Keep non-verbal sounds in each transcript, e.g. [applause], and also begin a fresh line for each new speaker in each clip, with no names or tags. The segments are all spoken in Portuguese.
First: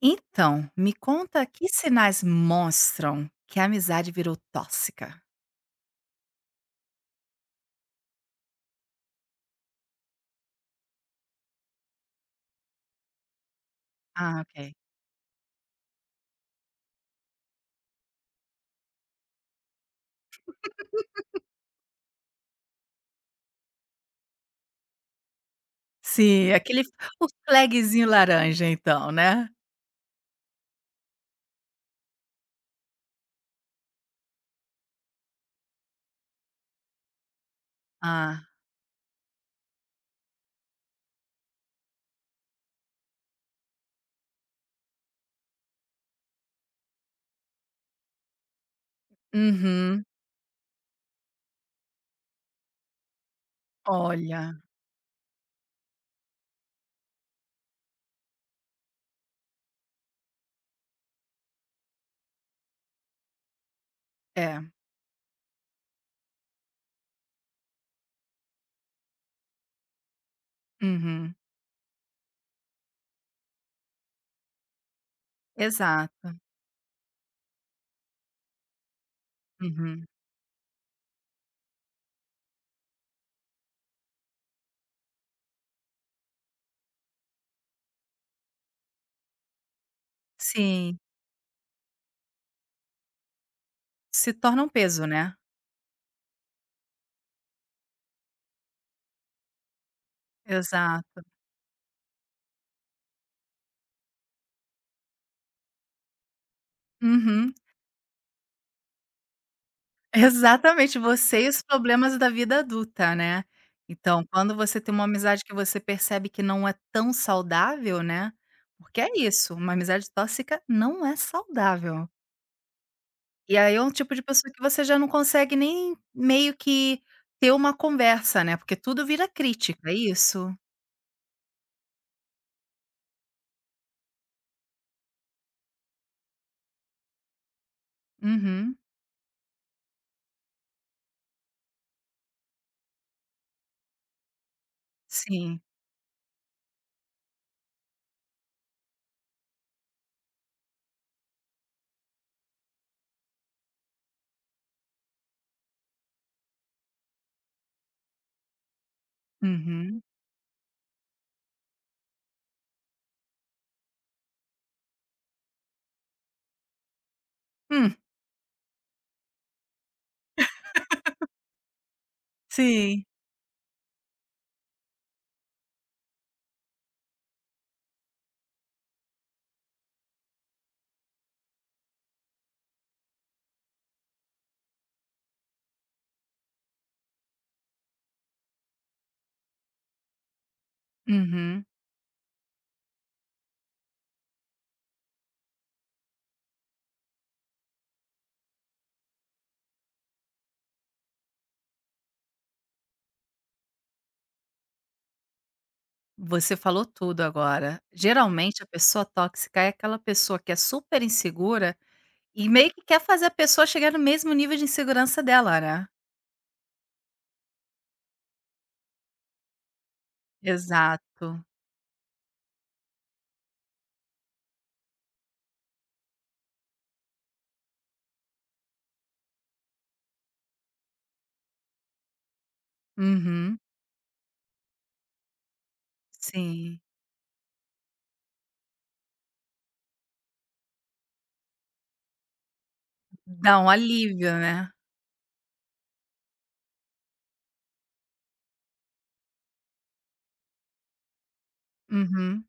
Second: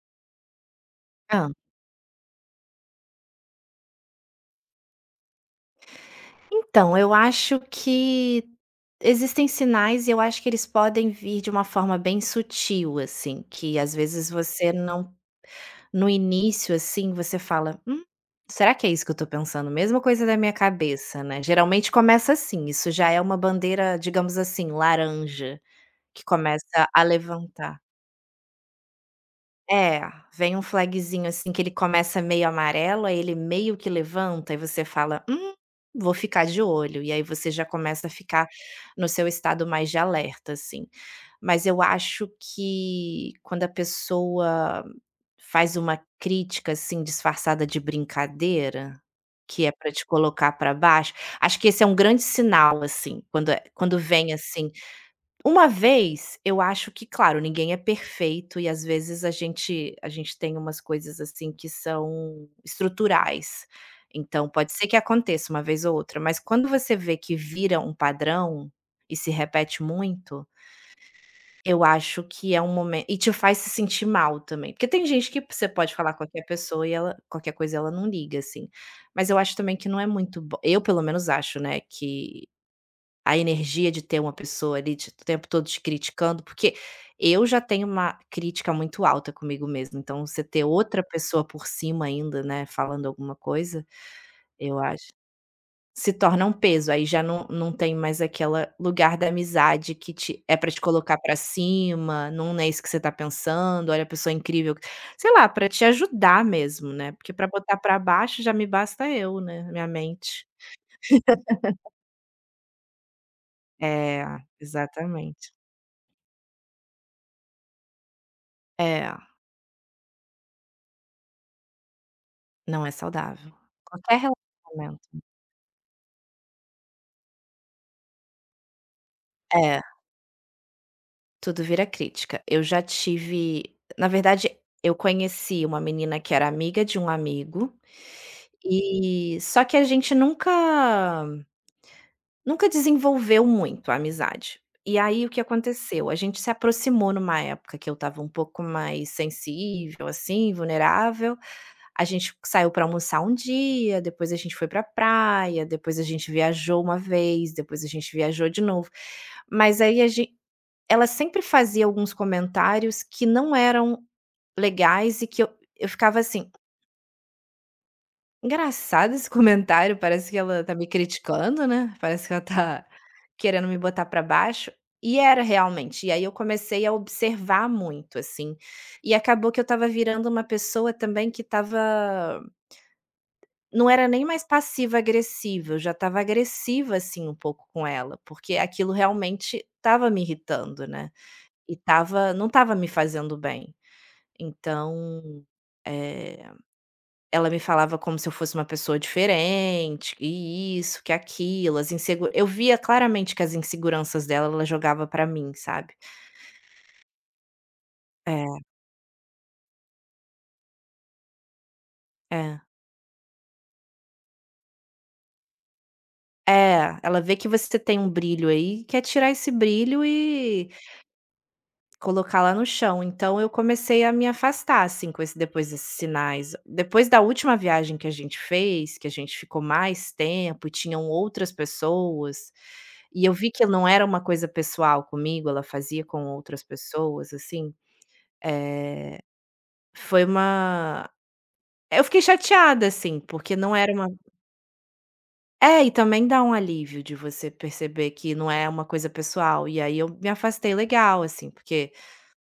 Então, me conta
Hã.
que sinais mostram que a amizade virou tóxica?
Então, eu acho que existem sinais e eu acho que eles podem vir de uma forma bem sutil, assim, que às vezes
Ah,
você
ok.
não no início, assim, você fala: será que é isso que eu estou pensando? Mesma coisa da minha cabeça, né?". Geralmente começa assim, isso já é uma bandeira, digamos assim, laranja, que
Sim,
começa
aquele
a
o
levantar.
flagzinho laranja então, né?
É, vem um flagzinho, assim, que ele começa meio amarelo, aí ele meio que levanta e você fala: vou ficar de olho", e aí você já começa a ficar
Ah.
no seu estado mais de alerta, assim. Mas eu acho que quando a pessoa faz uma crítica, assim, disfarçada de brincadeira, que é para
Uhum.
te colocar para baixo, acho que esse é um grande sinal, assim, quando vem,
Olha,
assim uma vez, eu acho que, claro, ninguém é perfeito e às vezes a gente tem umas coisas, assim, que são estruturais. Então
é.
pode ser que aconteça uma vez ou outra, mas quando você vê que vira um padrão e se repete muito,
Uhum.
eu acho que é um momento e te faz se sentir mal também, porque tem gente que você pode falar com
Exato.
qualquer pessoa e ela qualquer coisa ela não liga, assim. Mas eu acho também que não
Uhum.
é muito bo eu pelo menos acho, né, que a energia de ter uma pessoa ali te o tempo todo te criticando, porque eu já tenho uma crítica muito alta comigo mesma, então você ter
Sim,
outra pessoa por cima ainda, né, falando alguma coisa,
se torna um
eu
peso,
acho
né?
se torna um peso, aí já não tem mais aquele lugar da amizade que te é pra te colocar
Exato.
pra cima, não é isso que você tá pensando, olha a pessoa é incrível, sei lá, pra te ajudar mesmo, né, porque pra
Uhum.
botar pra baixo já me basta eu, né, minha mente.
Exatamente, você e os problemas da vida adulta, né. Então,
É,
quando você tem uma amizade que
exatamente.
você percebe que não é tão saudável, né, porque é
É.
isso, uma amizade tóxica não é saudável.
Não é saudável.
E aí é um tipo
Qualquer
de pessoa que você já não
relacionamento.
consegue nem meio que ter uma conversa, né, porque tudo vira
É,
crítica, é isso?
tudo vira crítica. Eu já tive na verdade, eu conheci uma menina que era amiga de um amigo,
Uhum,
e só que a gente nunca desenvolveu muito a amizade. E aí o que
sim.
aconteceu? A gente se aproximou numa época que eu estava um pouco mais sensível, assim, vulnerável. A gente saiu para almoçar um dia, depois a gente foi para praia, depois a gente viajou uma vez, depois a gente viajou de novo. Mas aí
Uhum.
a gente ela sempre fazia alguns comentários que não eram legais e que eu ficava assim:
Hum,
"Engraçado esse [laughs] comentário, parece que ela tá me criticando, né, parece que ela tá
sim.
querendo me botar para baixo". E era realmente, e aí eu comecei a observar muito, assim, e acabou que eu estava virando uma pessoa também que estava não era nem mais passiva-agressiva, eu já estava agressiva, assim, um pouco com ela, porque aquilo realmente estava me irritando, né,
Uhum.
e estava não estava me fazendo bem. Então, eh, ela me falava como se eu fosse uma pessoa diferente, e isso, que aquilo, as insegu eu via claramente que as inseguranças dela, ela jogava pra mim, sabe.
Você falou tudo agora. Geralmente
É,
a pessoa tóxica é aquela pessoa que é super insegura e
é.
meio que quer fazer a pessoa chegar no mesmo nível de insegurança dela, né.
É, ela vê que você tem um brilho aí, quer tirar esse brilho e
Exato.
colocar lá no chão, então eu comecei a me afastar, assim, com esse depois desses sinais. Depois da última viagem que a gente fez, que a gente ficou mais tempo e tinham outras pessoas, e eu vi
Uhum.
que não era uma coisa pessoal comigo, ela fazia com outras
Sim.
pessoas, assim, eh, foi uma eu fiquei chateada, assim, porque
Dá um
não era uma.
alívio, né.
É, e também dá um alívio de você perceber que não é uma coisa pessoal, e aí eu me afastei legal, assim, porque
Uhum.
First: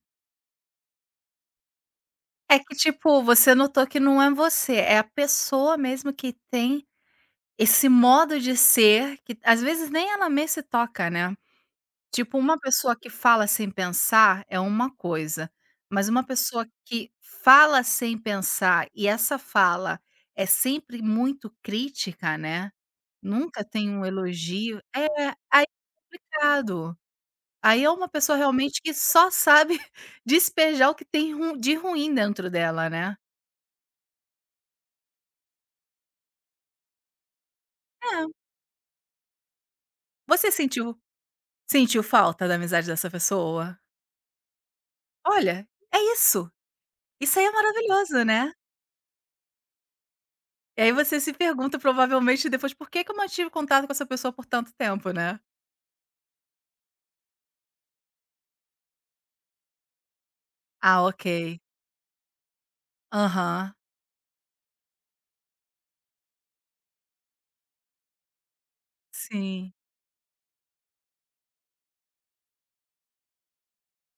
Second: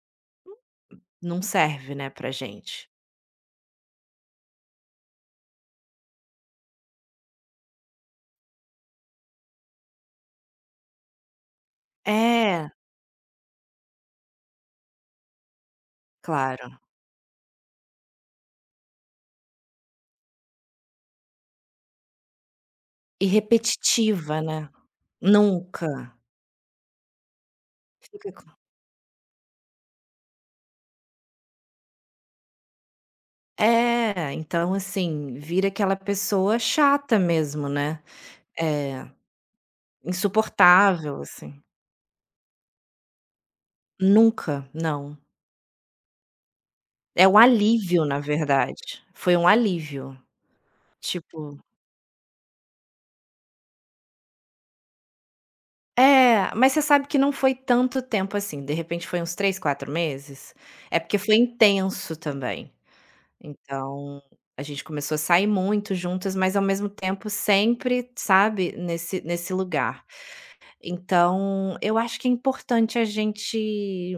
não serve, né, pra
É que,
gente.
tipo, você notou que não é você, é a pessoa mesmo que tem esse modo de ser que às vezes nem ela mesma se toca, né. Tipo, uma
É.
pessoa que fala sem pensar é uma coisa, mas uma pessoa
Claro.
que fala sem pensar e essa fala é sempre muito crítica, né.
E
Nunca tem um
repetitiva, né.
elogio. É, aí é
Nunca.
complicado. Aí é uma
Fica
pessoa
co
realmente que só sabe [laughs] despejar o que tem ru de ruim dentro dela, né.
é, então assim, vira aquela pessoa chata mesmo, né.
É,
É,
você sentiu
insuportável, assim.
sentiu falta da amizade dessa pessoa?
Nunca, não.
Olha, é isso.
É um
Isso aí é
alívio, na
maravilhoso, né.
verdade. Foi um alívio.
E aí você se
Tipo,
pergunta provavelmente depois: "Por que que eu mantive contato com essa pessoa por tanto tempo, né?".
é, mas você sabe que não foi tanto tempo assim, de repente foi uns 3, 4 meses. É
Ah,
porque
ok.
foi intenso também.
Aham.
Então, a gente começou a sair muito juntas, mas ao mesmo tempo sempre, sabe, nesse
Sim.
lugar. Então, eu acho que é importante a gente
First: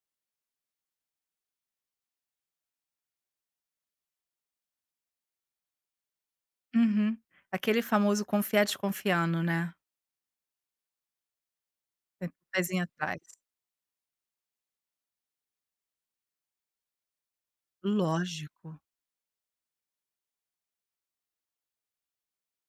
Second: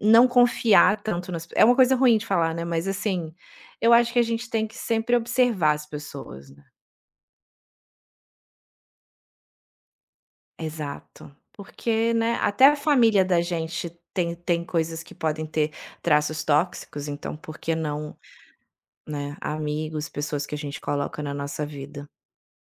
não confiar tanto nas é uma coisa ruim de falar, né, mas assim, eu acho que a gente tem que sempre observar as pessoas, né.
Uhum. Aquele famoso confiar desconfiando, né.
Exato. Porque, né,
Sempre um
até a
pezinho atrás.
família da gente tem coisas que podem ter traços tóxicos, então por que não,
Lógico.
né, amigos, pessoas que a gente coloca na nossa vida.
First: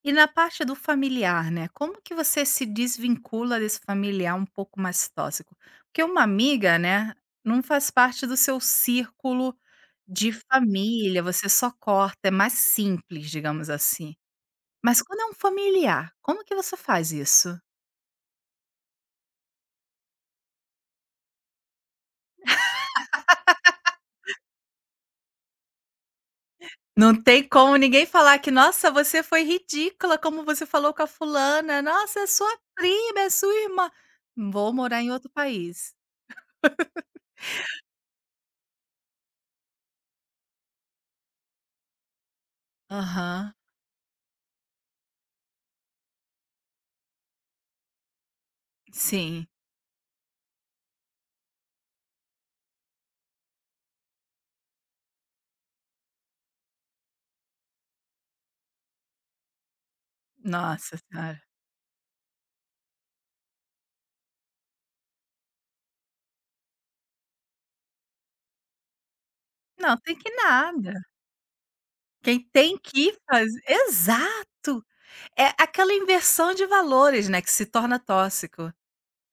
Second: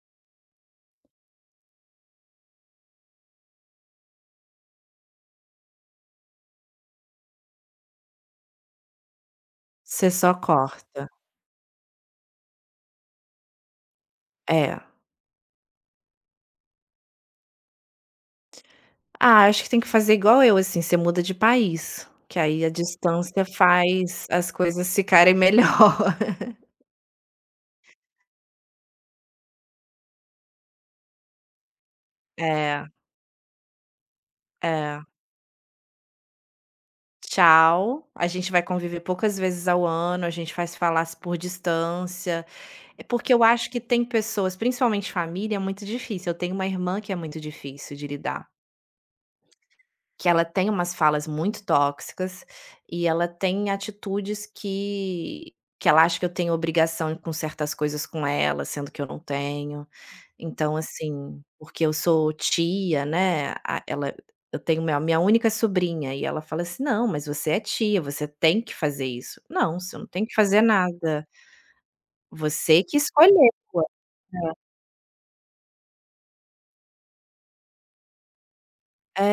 E na parte do familiar, né, como que você se desvincula desse familiar um pouco mais tóxico? Porque uma amiga, né, não faz parte do seu círculo
Você
de
só corta.
família, você só corta, é mais simples, digamos assim.
É.
Mas quando é um familiar, como que você faz isso?
Ah, acho que tem que fazer igual eu, assim, você muda de país, que aí a distância faz as coisas ficarem [laughs] melhor.
Não tem como ninguém falar que: "Nossa, você foi ridícula, como você falou com a fulana. Nossa, é sua
É,
prima, é sua irmã". Vou morar
é.
em outro país.
Tchau, a gente vai conviver poucas vezes ao ano, a gente faz falas por distância. É porque eu
Aham.
acho que tem pessoas, principalmente família, é muito difícil. Eu tenho uma irmã que é muito difícil de lidar.
Sim.
Que ela tem umas falas muito tóxicas e ela tem atitudes que ela acha que eu tenho obrigação com certas coisas com ela, sendo que eu não tenho. Então,
Nossa senhora.
assim, porque eu sou tia, né, a ela eu tenho minha única sobrinha e ela fala assim: "Não, mas você é tia, você tem que fazer isso". "Não,
Não,
você não
tem
tem
que
que fazer
nada.
nada,
Quem tem
você que
que
escolheu".
faz exato. É aquela inversão de valores, né, que se torna tóxico.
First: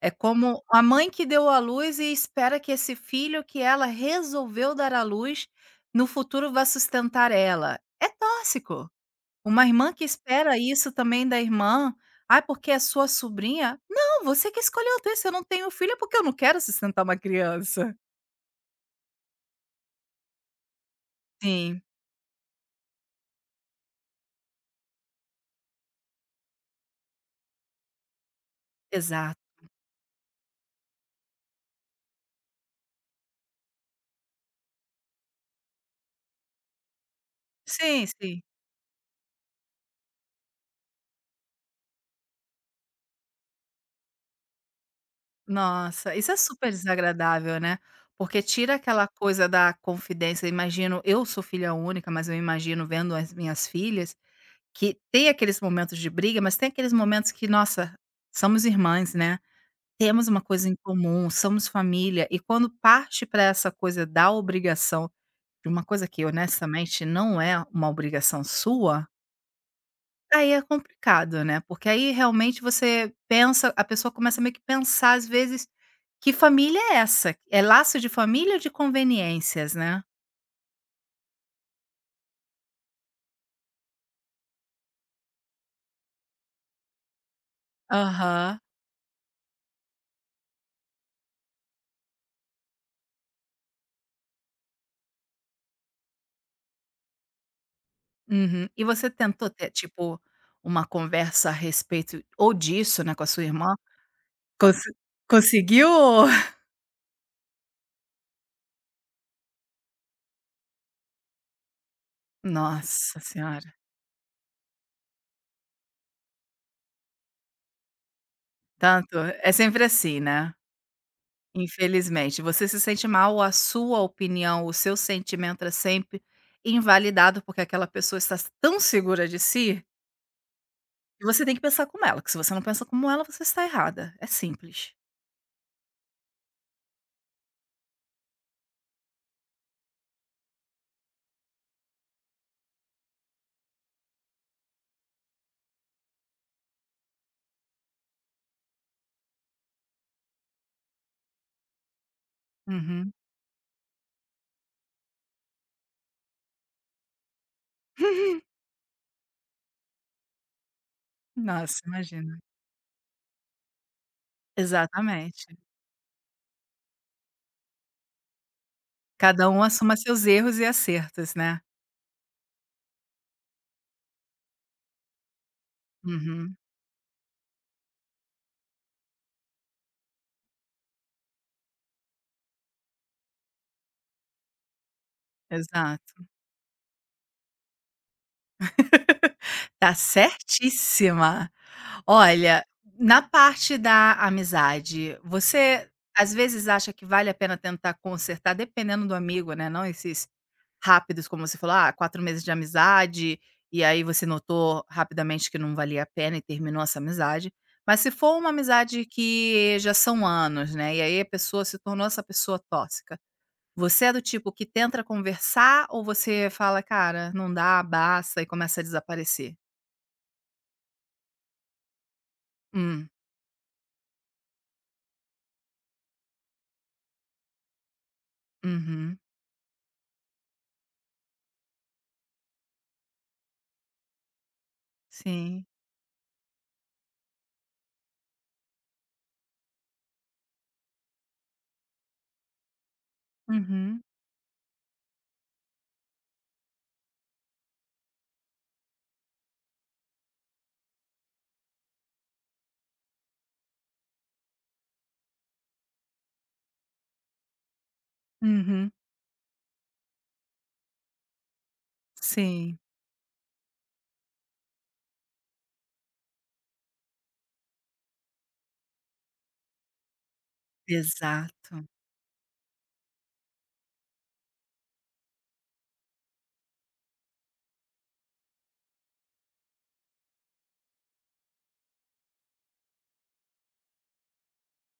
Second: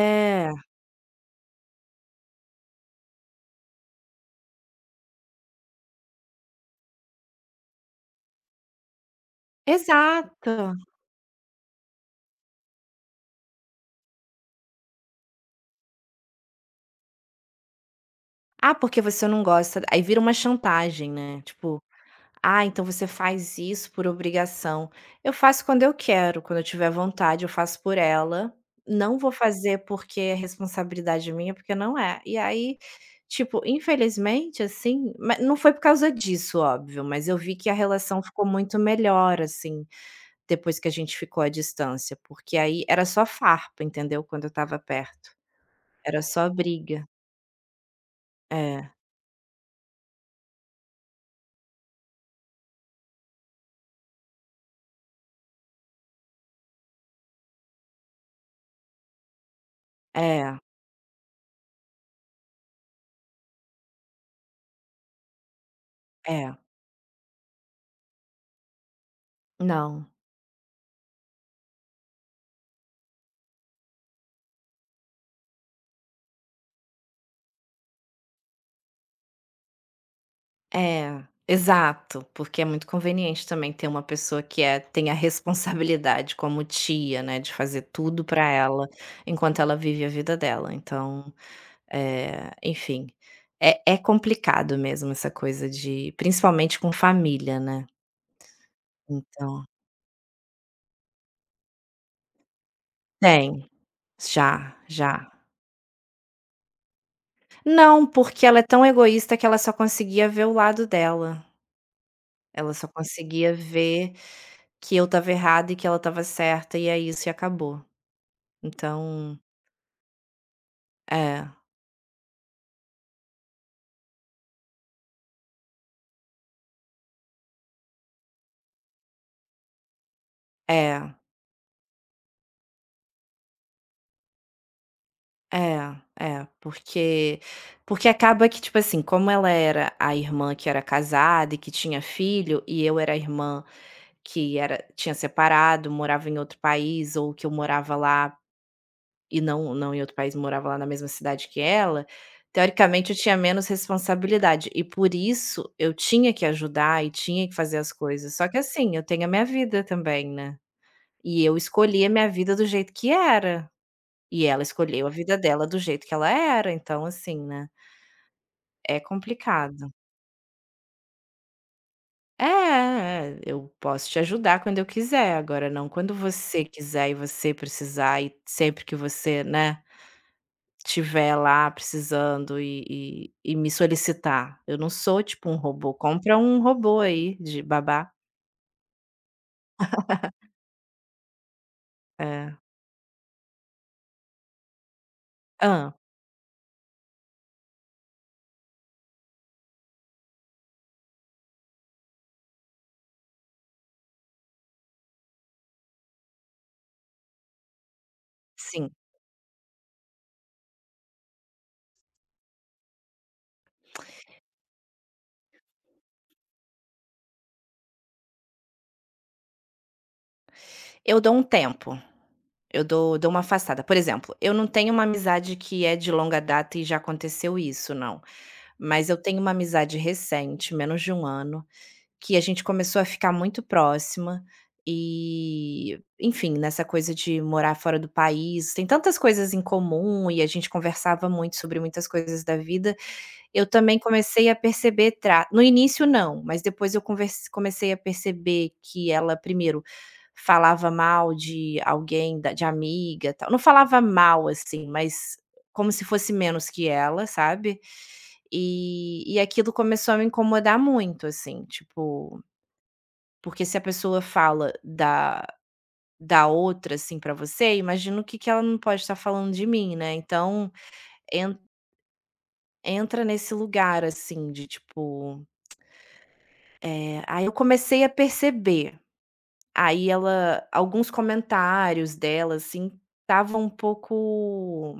É como
É,
a mãe que deu à luz e espera que esse filho que ela resolveu dar à luz, no futuro vá sustentar ela. É tóxico. Uma irmã que espera
exato.
isso também da irmã: Ah, porque é sua sobrinha". Não, você que escolheu ter, se eu não tenho filho é porque eu não quero sustentar uma criança.
"Ah, porque você não gosta". Aí vira uma chantagem, né, tipo:
Sim,
"Ah, então você faz isso por obrigação". Eu faço quando eu quero, quando eu tiver vontade, eu faço por ela. Não vou
exato.
fazer porque é responsabilidade minha, porque não é. E aí, tipo, infelizmente, assim, não foi por causa disso, óbvio, mas eu vi que a
Sim,
relação
sim.
ficou muito melhor, assim, depois que a gente ficou à distância, porque aí era só farpa, entendeu? Quando eu tava perto.
Nossa,
Era
isso é
só
super
briga.
desagradável, né, porque tira
É,
aquela coisa da confidência, imagino eu sou filha única, mas eu imagino vendo as minhas filhas, que tem aqueles momentos de briga, mas tem aqueles momentos que, nossa, somos irmãs, né, temos uma
é,
coisa em comum, somos família, e quando parte para essa coisa da obrigação, de uma coisa que
é.
honestamente não é uma obrigação sua.
Não.
Aí é complicado, né, porque aí realmente você pensa a pessoa começa meio que pensar às vezes, que família é essa? É laço de família ou de conveniências, né?
É, exato, porque é muito conveniente também ter uma pessoa que é tem a responsabilidade como tia, né, de fazer tudo para
Aham.
ela, enquanto ela vive a vida dela, então, enfim, é complicado mesmo essa coisa de principalmente com família, né,
Uhum. E você tentou
então
ter, tipo, uma conversa a respeito ou disso, né, com a sua
tem,
irmã?
já,
Conse
já.
conseguiu? [laughs]
Não, porque ela é tão egoísta que ela só conseguia ver o lado dela, ela só
Nossa
conseguia
senhora,
ver que eu estava errada e que ela estava certa, e é isso e acabou.
tanto
Então
é sempre assim, né?
É,
Infelizmente, você se sente mal, a sua opinião, o seu sentimento é sempre invalidado, porque aquela pessoa está tão segura de si,
é,
que você tem que pensar como ela, que se você não pensa como ela, você está errada, é simples.
é, é, porque acaba que, tipo assim, como ela era a irmã que era casada e que tinha filho, e eu era a irmã que era tinha separado, morava em outro país, ou que eu morava lá e não em outro país, morava lá na mesma cidade que ela, teoricamente
Uhum.
eu tinha menos responsabilidade, e por isso eu tinha que ajudar e tinha que fazer as coisas. Só que
[laughs]
assim, eu tenho a minha vida também, né. E eu
Nossa,
escolhi a minha
imagina.
vida do jeito que era. E ela escolheu a vida
Exatamente.
dela do jeito que ela era, então assim, né, é
Cada um
complicado.
assuma seus erros e acertos, né.
É, é, é, eu posso te ajudar quando eu quiser, agora não quando
Uhum,
você quiser e você precisar e sempre que você, né, tiver lá precisando e me solicitar. Eu não sou tipo um robô,
exato.
compra um robô aí de babá.
[laughs] Tá certíssima.
É.
Olha, na parte da amizade, você
Hã.
às vezes acha que vale a pena tentar consertar, dependendo do amigo, né, não esses rápidos, como você falou: "Ah, 4 meses de amizade", e aí você notou rapidamente que não valia a pena e terminou essa amizade. Mas se for uma
Sim,
amizade que já são anos, né, e aí a pessoa se tornou essa pessoa tóxica, você é do tipo que tenta conversar ou você fala: "Cara, não dá, basta", e começa a desaparecer?
eu dou um tempo, eu
Hum,
dou uma afastada. Por exemplo, eu não tenho uma amizade que é de longa data e já aconteceu isso, não. Mas
uhum,
eu tenho uma amizade recente, menos de um ano, que a gente começou a ficar muito próxima
sim.
e, enfim, nessa coisa de morar fora do país, tem tantas coisas em comum e a gente conversava muito sobre muitas coisas da vida. Eu também
Uhum,
comecei a perceber tra no início não, mas depois eu convers comecei a perceber que ela primeiro falava mal de alguém da de amiga, tal, não falava mal, assim, mas como se fosse menos que ela, sabe.
uhum,
E aquilo começou a me incomodar muito, assim, tipo,
sim,
porque se a pessoa fala da outra, assim, pra você, imagino o que que ela não pode estar falando de mim, né. Então en
exato.
entra nesse lugar, assim, de tipo. É, aí eu comecei a perceber, aí ela alguns comentários dela, assim, estavam um pouco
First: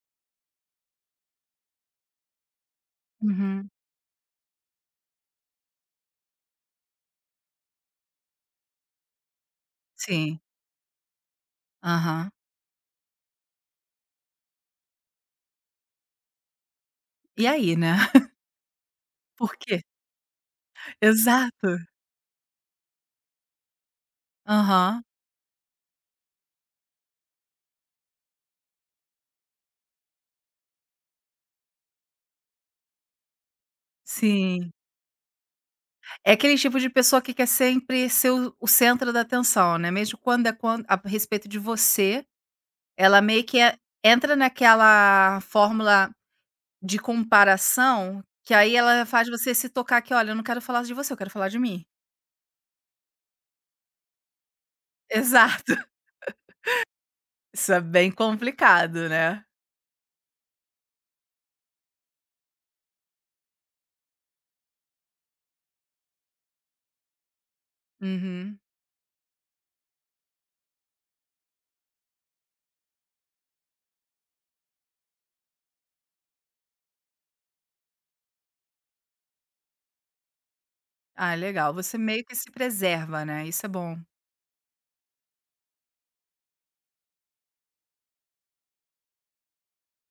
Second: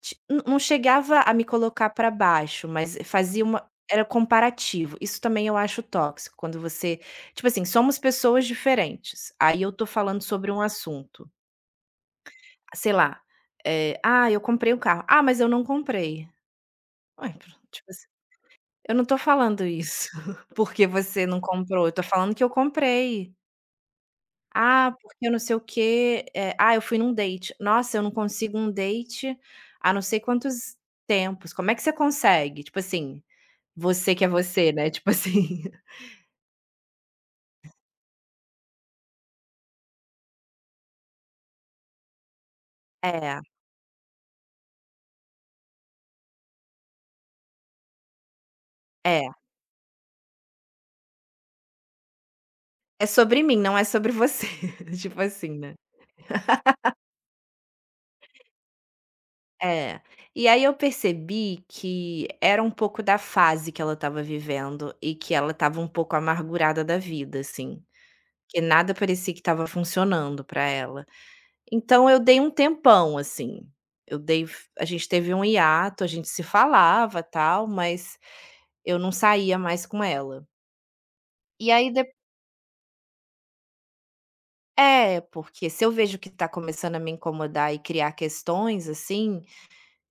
ti não chegava a me colocar para baixo, mas fazia uma
Uhum,
era comparativo, isso também eu acho tóxico, quando você tipo assim, somos pessoas diferentes, aí eu tô falando
sim,
sobre um assunto,
aham.
sei lá, "Ah, eu comprei o carro", "Ah, mas eu não comprei". Ué,
E aí,
tipo
né?
assim,
[laughs]
eu não tô
Por
falando
quê?
isso, [laughs] porque você não
Exato.
comprou, eu tô falando que eu comprei. Ah,
Aham,
porque eu não sei o quê, ah, eu fui num date. Nossa, eu não consigo um date há não sei quantos tempos. Como é que você consegue? Tipo assim, você que é você,
sim.
né, tipo assim.
É aquele tipo de pessoa que quer sempre ser o centro da atenção, né, mesmo quando é quan a respeito de você,
[laughs]
ela
É,
meio que é- entra naquela fórmula de comparação, que aí ela faz
é.
você se tocar que: "Olha, eu não quero falar de você, eu quero falar de mim".
É sobre mim, não é sobre você, [laughs] tipo assim,
Exato.
né.
[laughs] Isso é bem complicado, né.
É. E aí eu percebi que era um pouco da fase que ela estava vivendo e que ela estava um pouco amargurada da vida, assim,
Uhum.
que nada parecia que estava funcionando para ela. Então eu dei um tempão, assim, eu dei a gente teve um hiato, a gente se falava, tal, mas eu não saía mais com ela.
Ah,
E
legal.
aí
Você
dep
meio que se preserva, né, isso é bom.
é, porque se eu vejo que tá começando a me incomodar e criar questões, assim,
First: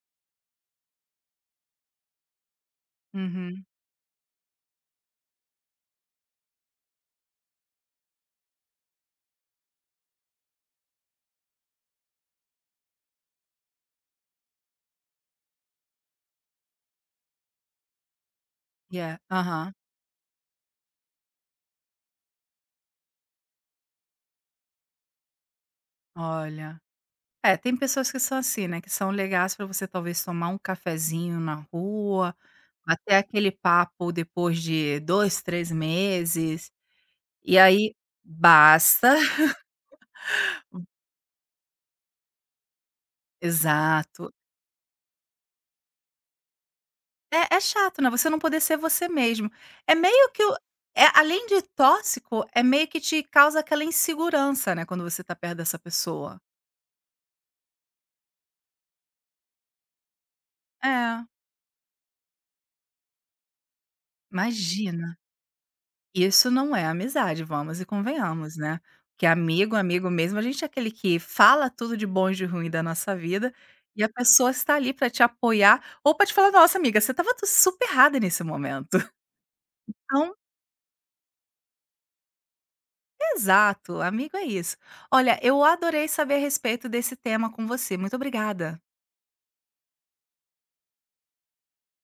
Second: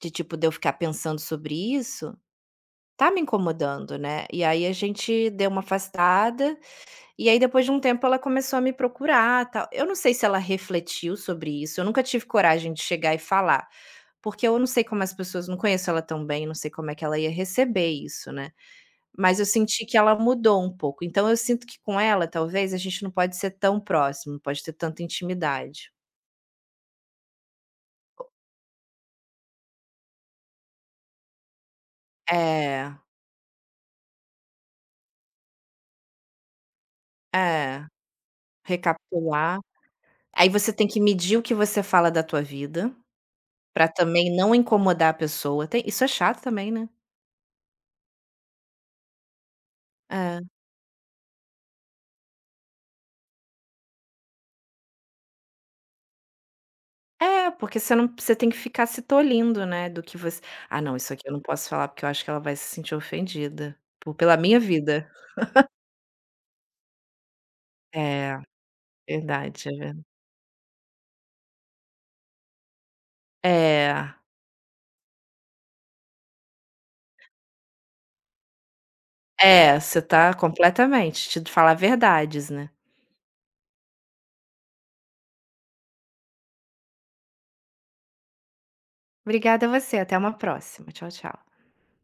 de eu ficar pensando sobre isso, tá me
Uhum.
incomodando, né. E aí a gente deu uma afastada, e aí depois de um tempo ela começou a me procurar, tal. Eu não sei se ela refletiu sobre isso, eu nunca tive coragem de chegar e falar. Porque eu não sei como as pessoas não conheço ela tão bem, não sei como é que ela ia receber isso, né.
E é.
Mas eu
Aham.
senti que ela mudou um pouco, então eu sinto que com ela, talvez, a gente não pode ser tão próximo, não pode ter tanta intimidade.
Olha. É, tem pessoas que são assim, né, que são legais para você talvez tomar um cafezinho na rua,
É,
até aquele papo depois de 2 3 meses, e
é,
aí basta. [laughs]
recapitular. Aí você tem que medir o que você fala da tua vida, pra
Exato.
também não incomodar a pessoa, tem isso é chato também, né.
É é chato, né, você não poder ser você mesmo. É meio
É.
que o é além de tóxico, é meio que te causa aquela insegurança, né, quando você tá perto dessa pessoa.
É, porque você tem que ficar se tolindo, né, do que você "Ah não, isso
É,
aqui eu não posso falar, porque eu acho que ela vai se sentir ofendida, por pela minha vida".
imagina. Isso não é amizade, vamos e
É.
convenhamos, né. Que
Verdade,
amigo, amigo mesmo, a gente é aquele que fala tudo de bom e de ruim da nossa vida, e a
é,
pessoa está ali para te apoiar ou para te falar: "Nossa amiga, você estava super errada nesse momento".
é, você tá
[laughs]
completamente, te falar verdades, né.
Exato, amigo é isso. Olha, eu adorei saber a respeito desse tema com você. Muito obrigada.
Obrigada a você, até uma próxima, tchau, tchau.